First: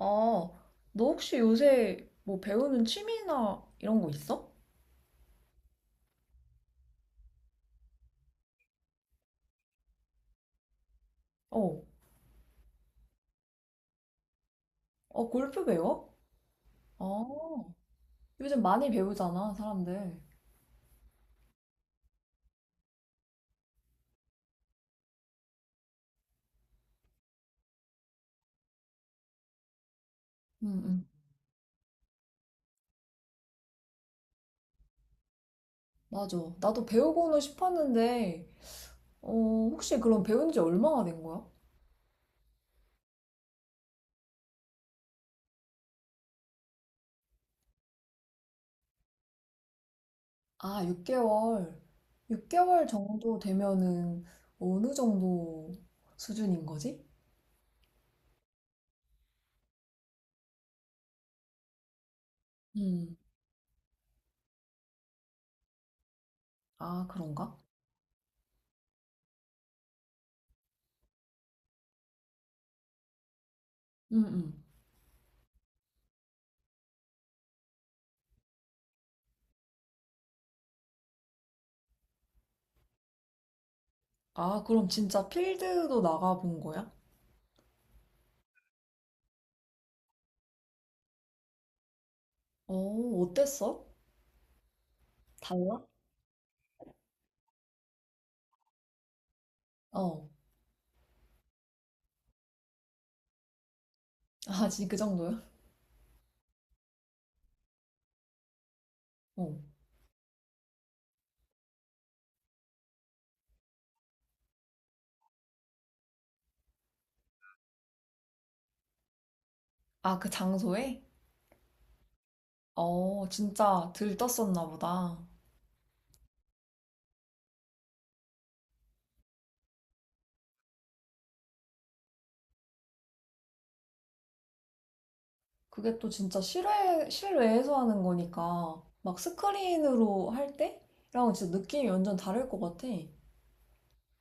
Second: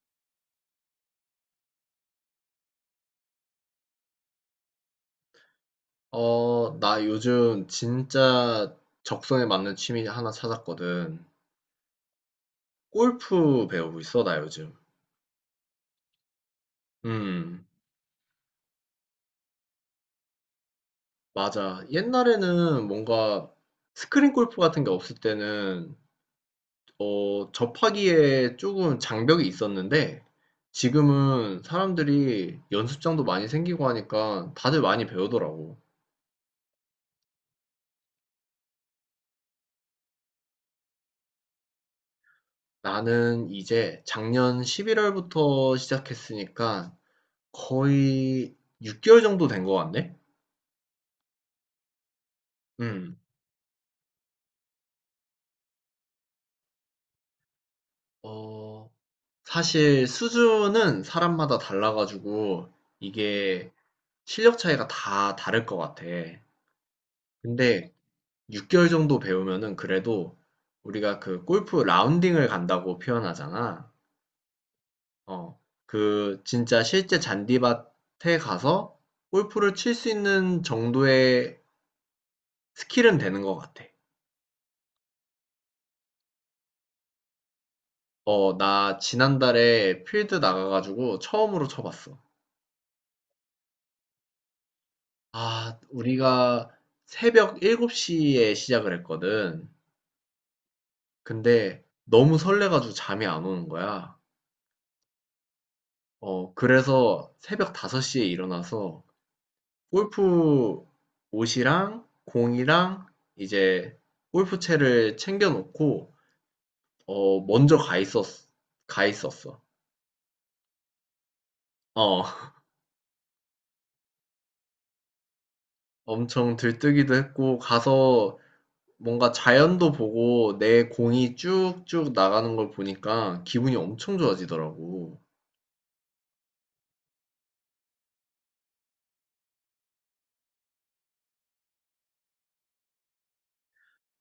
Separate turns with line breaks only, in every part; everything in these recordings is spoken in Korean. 아, 너 혹시 요새 뭐 배우는 취미나 이런 거 있어?
어, 나 요즘 진짜 적성에 맞는 취미 하나 찾았거든.
어,
골프 배우고 있어, 나 요즘.
어, 골프 배워?
음,
아, 요즘 많이 배우잖아, 사람들.
맞아. 옛날에는 뭔가 스크린 골프 같은 게 없을 때는, 접하기에 조금 장벽이 있었는데,
응, 응,
지금은 사람들이 연습장도 많이 생기고 하니까 다들 많이 배우더라고.
맞아. 나도 배우고는 싶었는데, 어, 혹시 그럼 배운 지 얼마나 된 거야?
나는 이제 작년 11월부터 시작했으니까 거의 6개월 정도 된 것 같네?
아, 6개월. 6개월
음.
정도 되면은 어느 정도 수준인 거지?
어, 사실 수준은 사람마다 달라 가지고
음,
이게 실력 차이가 다 다를 것 같아.
아, 그런가?
근데 6개월 정도 배우면은 그래도 우리가 그 골프 라운딩을 간다고 표현하잖아.
응, 응.
어, 그 진짜 실제 잔디밭에 가서 골프를 칠 수 있는 정도의 스킬은 되는 것 같아.
아, 그럼 진짜 필드도 나가본 거야?
어, 나 지난달에 필드 나가가지고 처음으로 쳐봤어.
어, 어땠어?
아
달라?
우리가 새벽 7곱시에 시작을 했거든.
어.
근데 너무 설레 가지고 잠이 안 오는 거야.
아, 진짜 그 정도요?
어 그래서 새벽 5섯시에 일어나서
어.
골프 옷이랑 공이랑 이제 골프채를 챙겨 놓고 먼저 가 있었어.
아, 그 장소에?
어.
어, 진짜 들떴었나 보다.
엄청 들뜨기도 했고 가서 뭔가 자연도 보고 내 공이 쭉쭉 나가는 걸 보니까 기분이 엄청 좋아지더라고.
그게 또 진짜 실외에서 하는 거니까, 막 스크린으로 할 때랑 진짜 느낌이 완전 다를 것 같아.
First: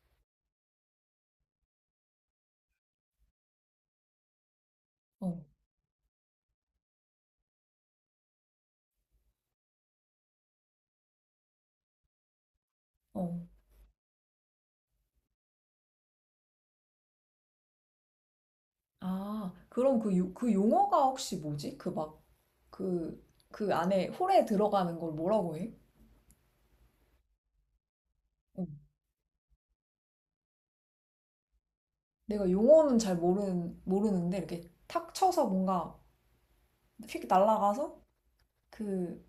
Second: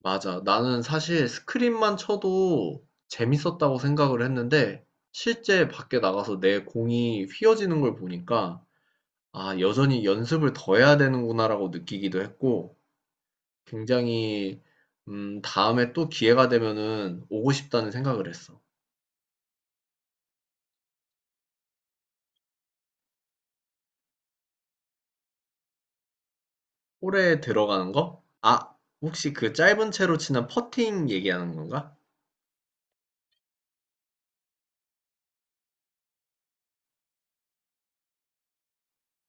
맞아. 나는 사실 스크린만 쳐도 재밌었다고 생각을 했는데,
어,
실제 밖에 나가서 내 공이 휘어지는 걸 보니까, 아, 여전히 연습을 더 해야 되는구나라고 느끼기도 했고,
어.
굉장히, 다음에 또 기회가 되면은 오고 싶다는 생각을 했어.
아, 그럼 그, 그 용어가 혹시 뭐지? 그 막, 그, 그 안에 홀에 들어가는 걸 뭐라고 해?
홀에 들어가는 거?
어.
아, 혹시 그 짧은 채로 치는 퍼팅 얘기하는 건가?
내가 용어는 잘 모르는데, 이렇게 탁 쳐서 뭔가 휙 날아가서 그,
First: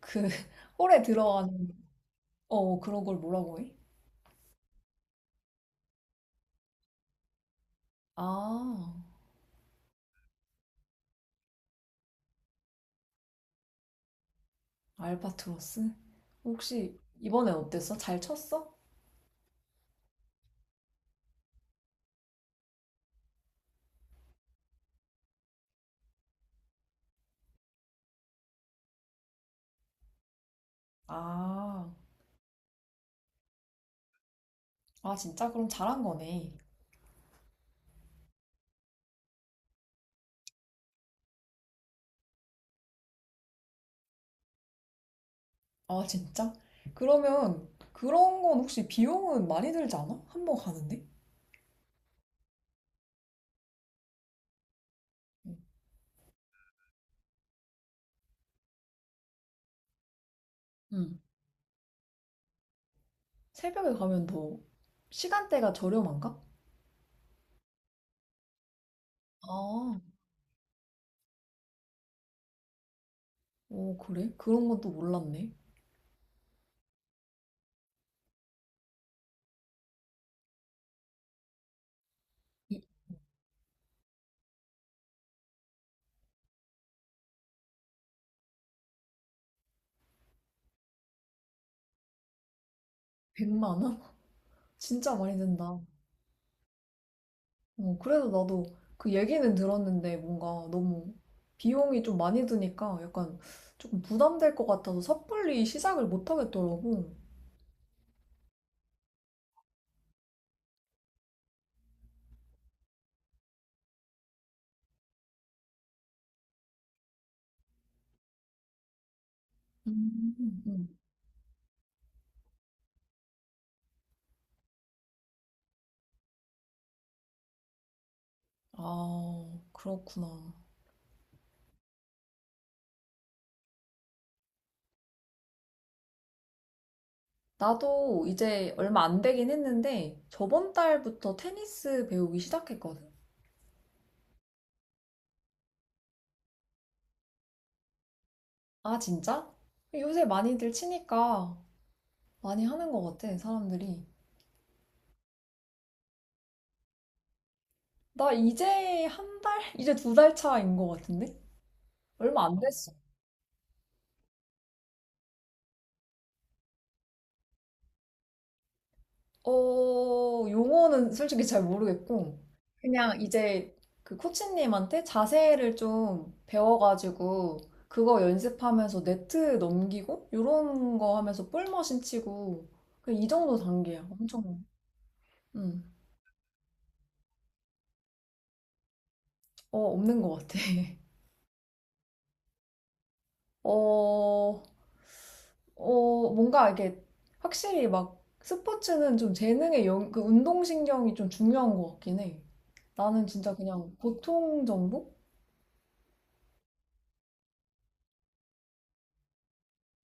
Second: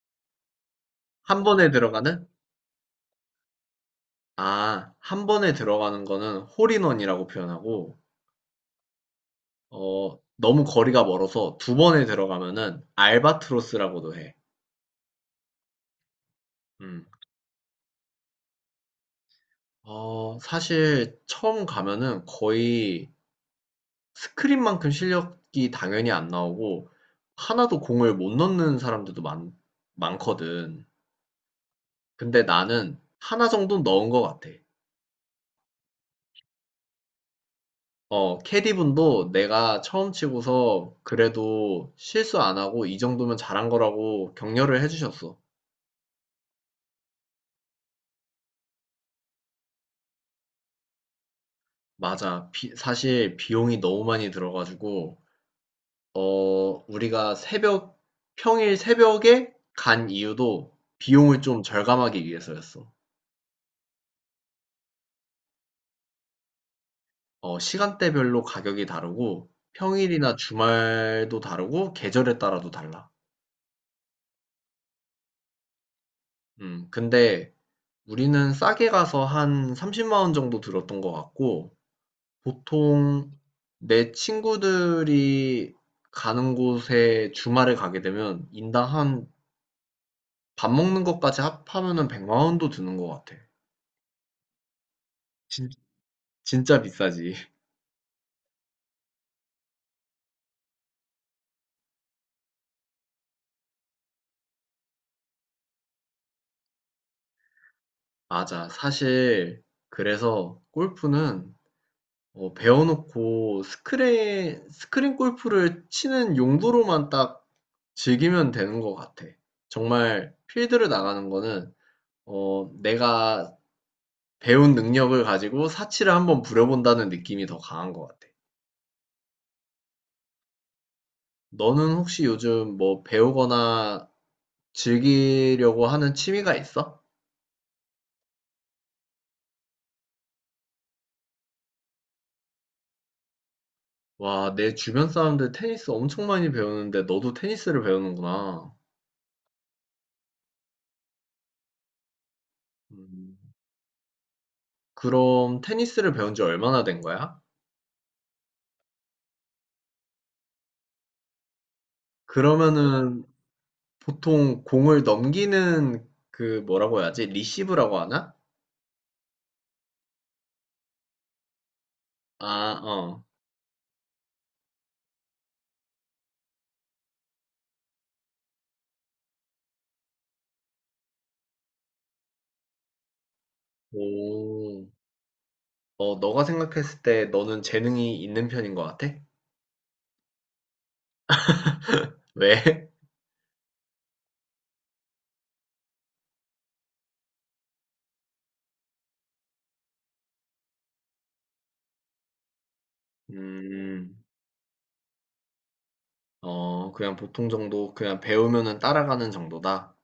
그, 홀에
한
들어가는
번에 들어가는?
어, 그런 걸 뭐라고 해?
아, 한 번에 들어가는 거는 홀인원이라고 표현하고,
아,
너무 거리가 멀어서 두 번에 들어가면은 알바트로스라고도 해.
알바트로스? 혹시
음.
이번엔 어땠어? 잘 쳤어?
어 사실 처음 가면은 거의 스크린만큼 실력이 당연히 안 나오고 하나도 공을 못 넣는 사람들도 많 많거든.
아,
근데 나는 하나 정도는 넣은 것 같아.
아, 진짜? 그럼 잘한 거네.
어 캐디분도 내가 처음 치고서 그래도 실수 안 하고 이 정도면 잘한 거라고 격려를 해 주셨어.
아, 진짜? 그러면 그런 건 혹시 비용은 많이 들지 않아? 한번 가는데?
맞아. 비 사실 비용이 너무 많이 들어 가지고 우리가 새벽 평일 새벽에 간 이유도
응.
비용을 좀 절감하기 위해서였어.
새벽에 가면 더 시간대가 저렴한가?
어 시간대별로 가격이 다르고
아,
평일이나 주말도 다르고 계절에 따라도 달라.
오, 그래? 그런 건 또 몰랐네.
근데 우리는 싸게 가서 한 30만 원 정도 들었던 것 같고
이-
보통 내 친구들이 가는 곳에 주말에 가게 되면 인당 한 밥 먹는 것까지 합하면은 100만 원도 드는 것 같아.
백0 0만 원? 진짜 많이
진,
든다.
진짜 비싸지.
어, 그래서 나도 그 얘기는 들었는데 뭔가 너무 비용이 좀 많이 드니까 약간 조금 부담될 것 같아서 섣불리 시작을 못 하겠더라고.
맞아. 사실 그래서 골프는 배워놓고 스크린 골프를 치는 용도로만 딱 즐기면 되는 것 같아.
음.
정말
음.
필드를 나가는 거는 내가 배운 능력을 가지고 사치를 한번 부려본다는 느낌이 더 강한 것 같아.
아, 그렇구나.
너는 혹시 요즘 뭐 배우거나 즐기려고 하는 취미가 있어?
나도 이제 얼마 안 되긴 했는데 저번 달부터 테니스 배우기 시작했거든.
와, 내 주변 사람들 테니스 엄청 많이 배우는데 너도 테니스를 배우는구나.
아, 진짜? 요새 많이들 치니까 많이 하는 것 같아,
음.
사람들이.
그럼 테니스를 배운 지 얼마나 된 거야?
나 이제 한 달? 이제 두 달 차인 것 같은데? 얼마 안 됐 어
그러면은 보통 공을 넘기는 그 뭐라고 해야지? 리시브라고 하나?
어, 용어는 솔직히 잘 모르겠고,
아,
그냥
어.
이제 그 코치님한테 자세를 좀 배워가지고, 그거 연습하면서 네트 넘기고, 요런 거 하면서 볼머신 치고, 그냥 이 정도 단계야.
오.
음,
너가 생각했을 때 너는 재능이 있는 편인 것 같아?
어, 없는 것 같아.
왜?
어, 어, 뭔가 이게 확실히 막 스포츠는 좀 재능의 그 운동신경이 좀 중요한 것 같긴 해. 나는 진짜 그냥
음,
보통 정도?
그냥 보통 정도, 그냥 배우면은 따라가는 정도다.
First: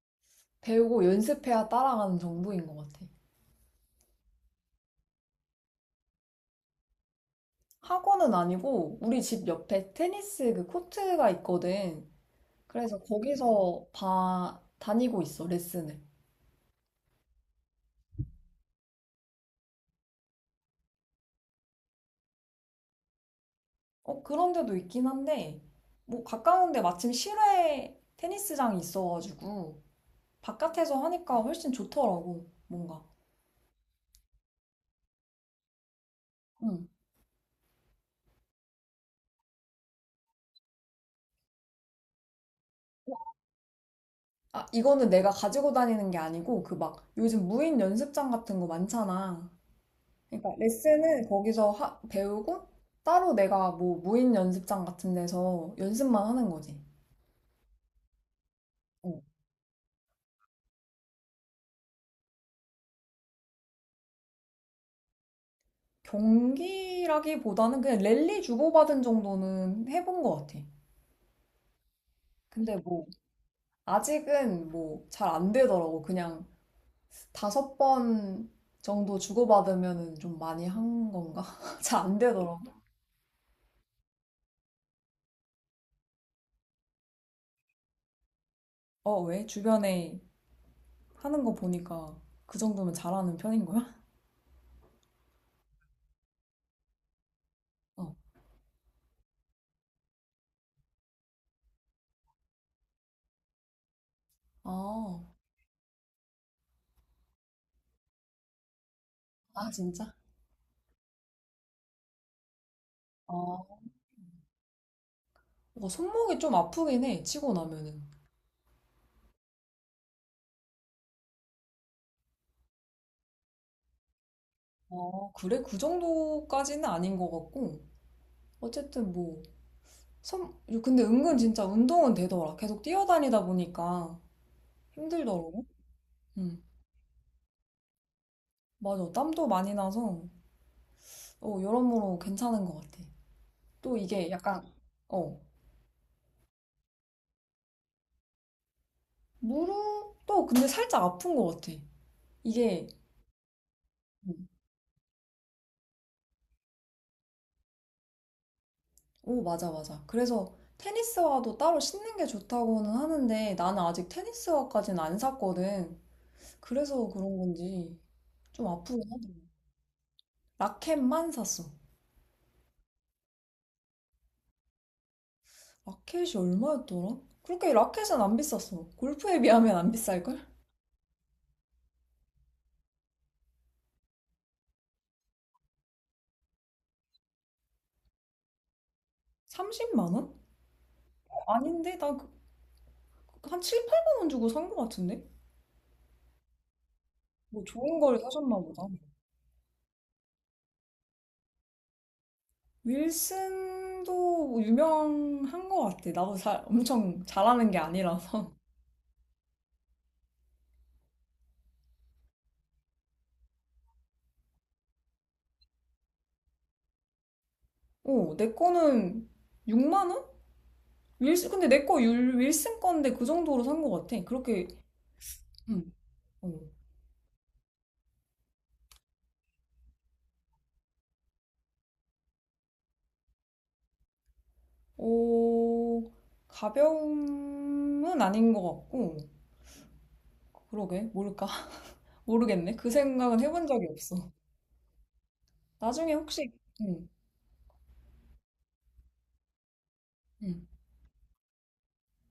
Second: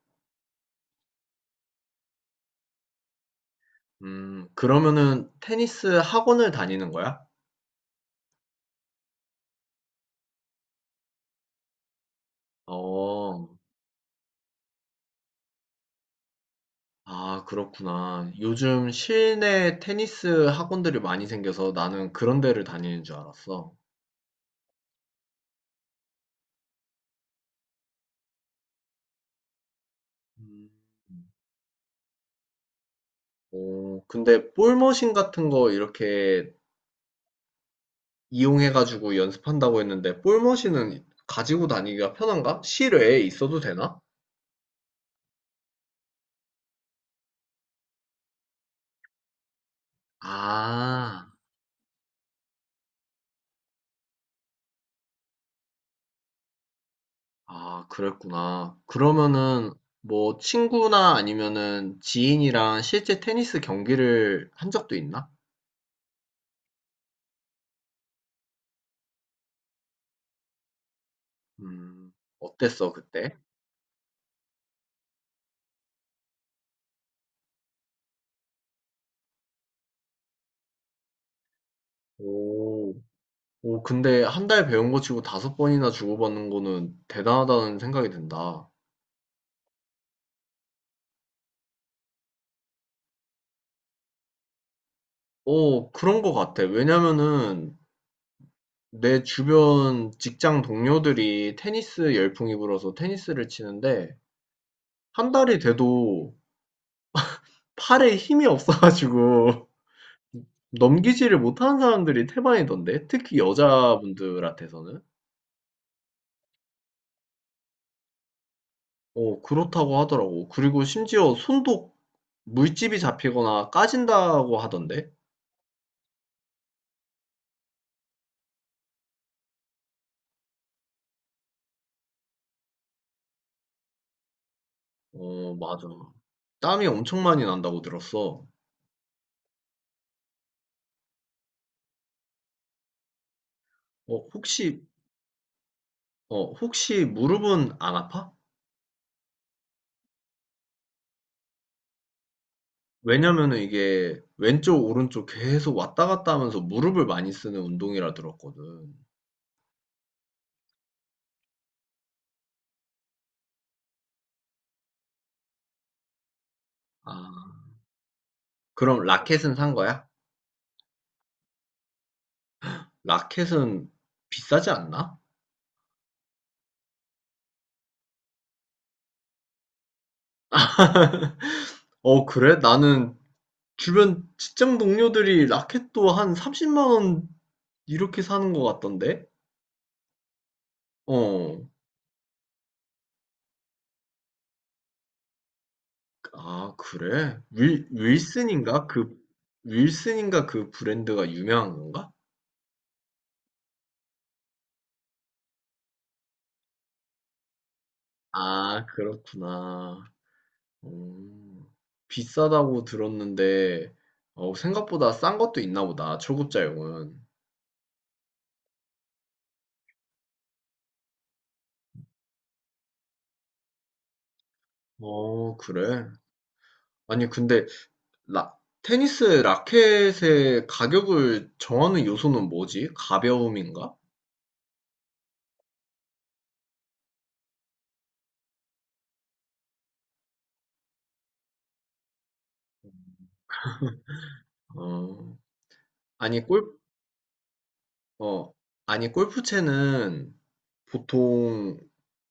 배우고 연습해야 따라가는 정도인 것 같아.
그러면은 테니스 학원을 다니는 거야?
학원은 아니고 우리 집 옆에 테니스 그 코트가 있거든. 그래서
어,
거기서 다니고 있어, 레슨을.
아, 그렇구나. 요즘 실내 테니스 학원들이 많이 생겨서 나는 그런 데를 다니는 줄 알았어.
어, 그런 데도 있긴 한데, 뭐 가까운데 마침 실외 테니스장이 있어가지고
음,
바깥에서 하니까 훨씬 좋더라고, 뭔가.
오, 근데 볼머신 같은 거 이렇게
응.
이용해가지고 연습한다고 했는데, 볼머신은 가지고 다니기가 편한가? 실외에 있어도 되나?
아, 이거는 내가 가지고 다니는 게 아니고 그 막 요즘 무인 연습장 같은 거 많잖아. 그러니까 레슨은
아,
거기서 배우고 따로 내가 뭐 무인 연습장 같은 데서 연습만 하는 거지.
아, 그랬구나.
어.
그러면은 뭐 친구나 아니면은 지인이랑 실제 테니스 경기를 한 적도 있나?
경기라기보다는 그냥 랠리 주고받은 정도는 해본 것 같아.
음,
근데
어땠어,
뭐
그때?
아직은 뭐 잘 안 되더라고. 그냥 5번 정도 주고받으면은 좀 많이 한 건가? 잘 안 되더라고.
오. 오, 근데 한 달 배운 거 치고 다섯 번이나 주고받는 거는 대단하다는 생각이 든다.
어, 왜? 주변에 하는 거 보니까 그 정도면 잘하는 편인 거야?
오, 그런 거 같아. 왜냐면은
어.
내 주변 직장 동료들이 테니스 열풍이 불어서 테니스를 치는데
아,
한 달이 돼도 팔에 힘이 없어가지고
아 진짜?
넘기지를 못하는 사람들이 태반이던데. 특히
아.
여자분들한테서는.
뭔가 손목이 좀 아프긴 해, 치고 나면은.
오, 그렇다고 하더라고. 그리고 심지어 손도 물집이 잡히거나 까진다고 하던데.
아, 그래? 그 정도까지는 아닌 것 같고. 어쨌든 뭐, 손 근데 은근 진짜 운동은 되더라. 계속 뛰어다니다 보니까
어,
힘들더라고.
맞아.
응.
땀이 엄청 많이 난다고 들었어.
맞아. 땀도 많이 나서, 어, 여러모로 괜찮은 것 같아. 또
어,
이게 약간,
혹시,
어,
혹시 무릎은 안 아파?
무릎도 근데 살짝 아픈 것 같아. 이게,
왜냐면은 이게
음,
왼쪽, 오른쪽 계속 왔다 갔다 하면서 무릎을 많이 쓰는 운동이라 들었거든.
오, 맞아, 맞아. 그래서 테니스화도 따로 신는 게 좋다고는 하는데, 나는 아직 테니스화까지는 안 샀거든. 그래서 그런
아,
건지 좀 아프긴
그럼
하더라고.
라켓은 산 거야?
라켓만 샀어.
라켓은 비싸지 않나?
라켓이 얼마였더라? 그렇게 라켓은 안 비쌌어. 골프에 비하면 안 비쌀걸?
어, 그래? 나는 주변 직장 동료들이 라켓도 한 30만 원 이렇게 사는 것 같던데?
30만 원?
어,
아닌데? 나 그, 한 7, 8만 원 주고 산거 같은데?
아, 그래?
뭐
윌,
좋은 걸 사셨나
윌슨인가?
보다.
그, 윌슨인가 그 브랜드가 유명한 건가?
윌슨도 뭐 유명한 거 같아. 나도 잘, 엄청 잘하는 게 아니라서.
아, 그렇구나. 음, 비싸다고 들었는데, 생각보다 싼 것도 있나 보다, 초급자용은.
어, 내 거는 6만 원? 윌슨, 근데 내 거 윌슨 건데 그 정도로 산거 같아. 그렇게,
어,
응.
그래?
어.
아니, 근데, 라, 테니스 라켓의 가격을 정하는 요소는 뭐지? 가벼움인가?
오, 가벼움은 아닌 것 같고, 그러게, 모를까? 모르겠네. 그 생각은 해본 적이 없어.
어,
나중에
아니,
혹시,
골,
응,
어, 아니, 골프채는
응.
보통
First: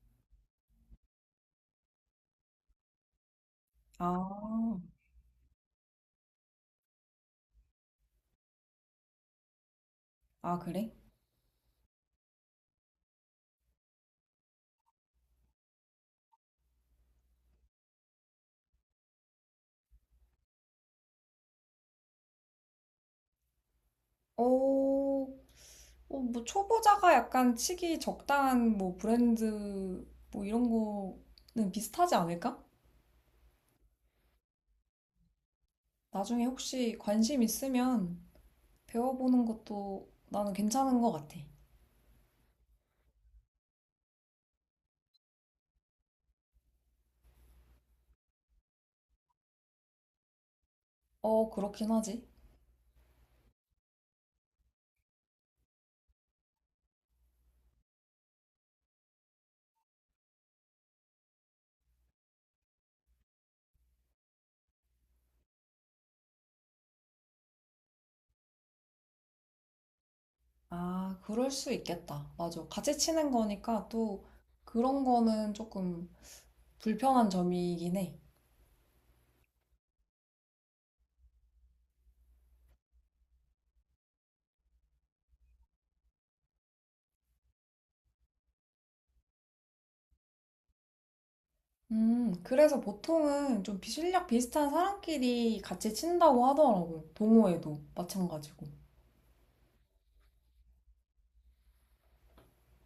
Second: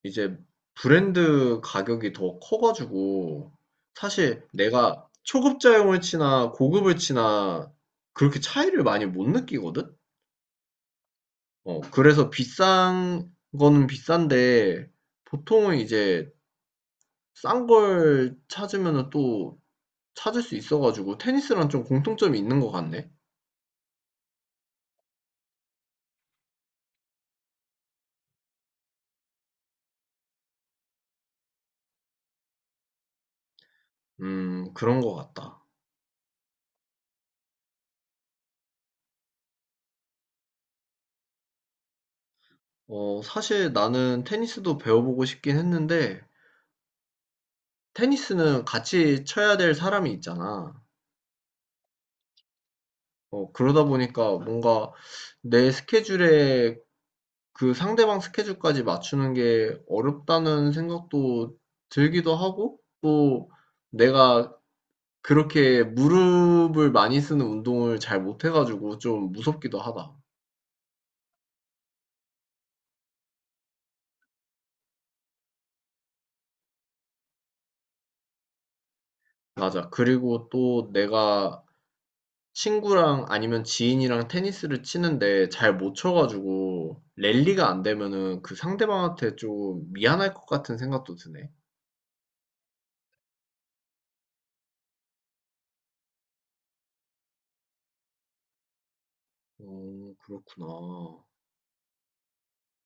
이제 브랜드 가격이 더 커가지고,
아,
사실 내가 초급자용을 치나 고급을 치나 그렇게 차이를 많이 못 느끼거든?
아, 그래?
그래서 비싼 거는 비싼데, 보통은 이제 싼 걸 찾으면 또 찾을 수 있어가지고, 테니스랑 좀 공통점이 있는 것 같네?
어, 어, 뭐, 초보자가 약간 치기 적당한 뭐, 브랜드, 뭐, 이런 거는 비슷하지 않을까?
그런 것 같다.
나중에 혹시 관심 있으면 배워보는 것도 나는 괜찮은 것 같아.
어, 사실 나는 테니스도 배워보고 싶긴 했는데, 테니스는 같이 쳐야 될 사람이 있잖아.
어, 그렇긴 하지.
그러다 보니까 뭔가 내 스케줄에 그 상대방 스케줄까지 맞추는 게 어렵다는 생각도 들기도 하고, 또 내가 그렇게 무릎을 많이 쓰는 운동을 잘 못해가지고 좀 무섭기도 하다.
아, 그럴 수 있겠다. 맞아. 같이 치는 거니까 또 그런 거는 조금 불편한 점이긴 해.
맞아. 그리고 또 내가 친구랑 아니면 지인이랑 테니스를 치는데 잘 못 쳐가지고 랠리가 안 되면은 그 상대방한테 좀 미안할 것 같은 생각도 드네.
그래서 보통은 좀 실력 비슷한 사람끼리 같이 친다고 하더라고. 동호회도 마찬가지고.
어, 그렇구나.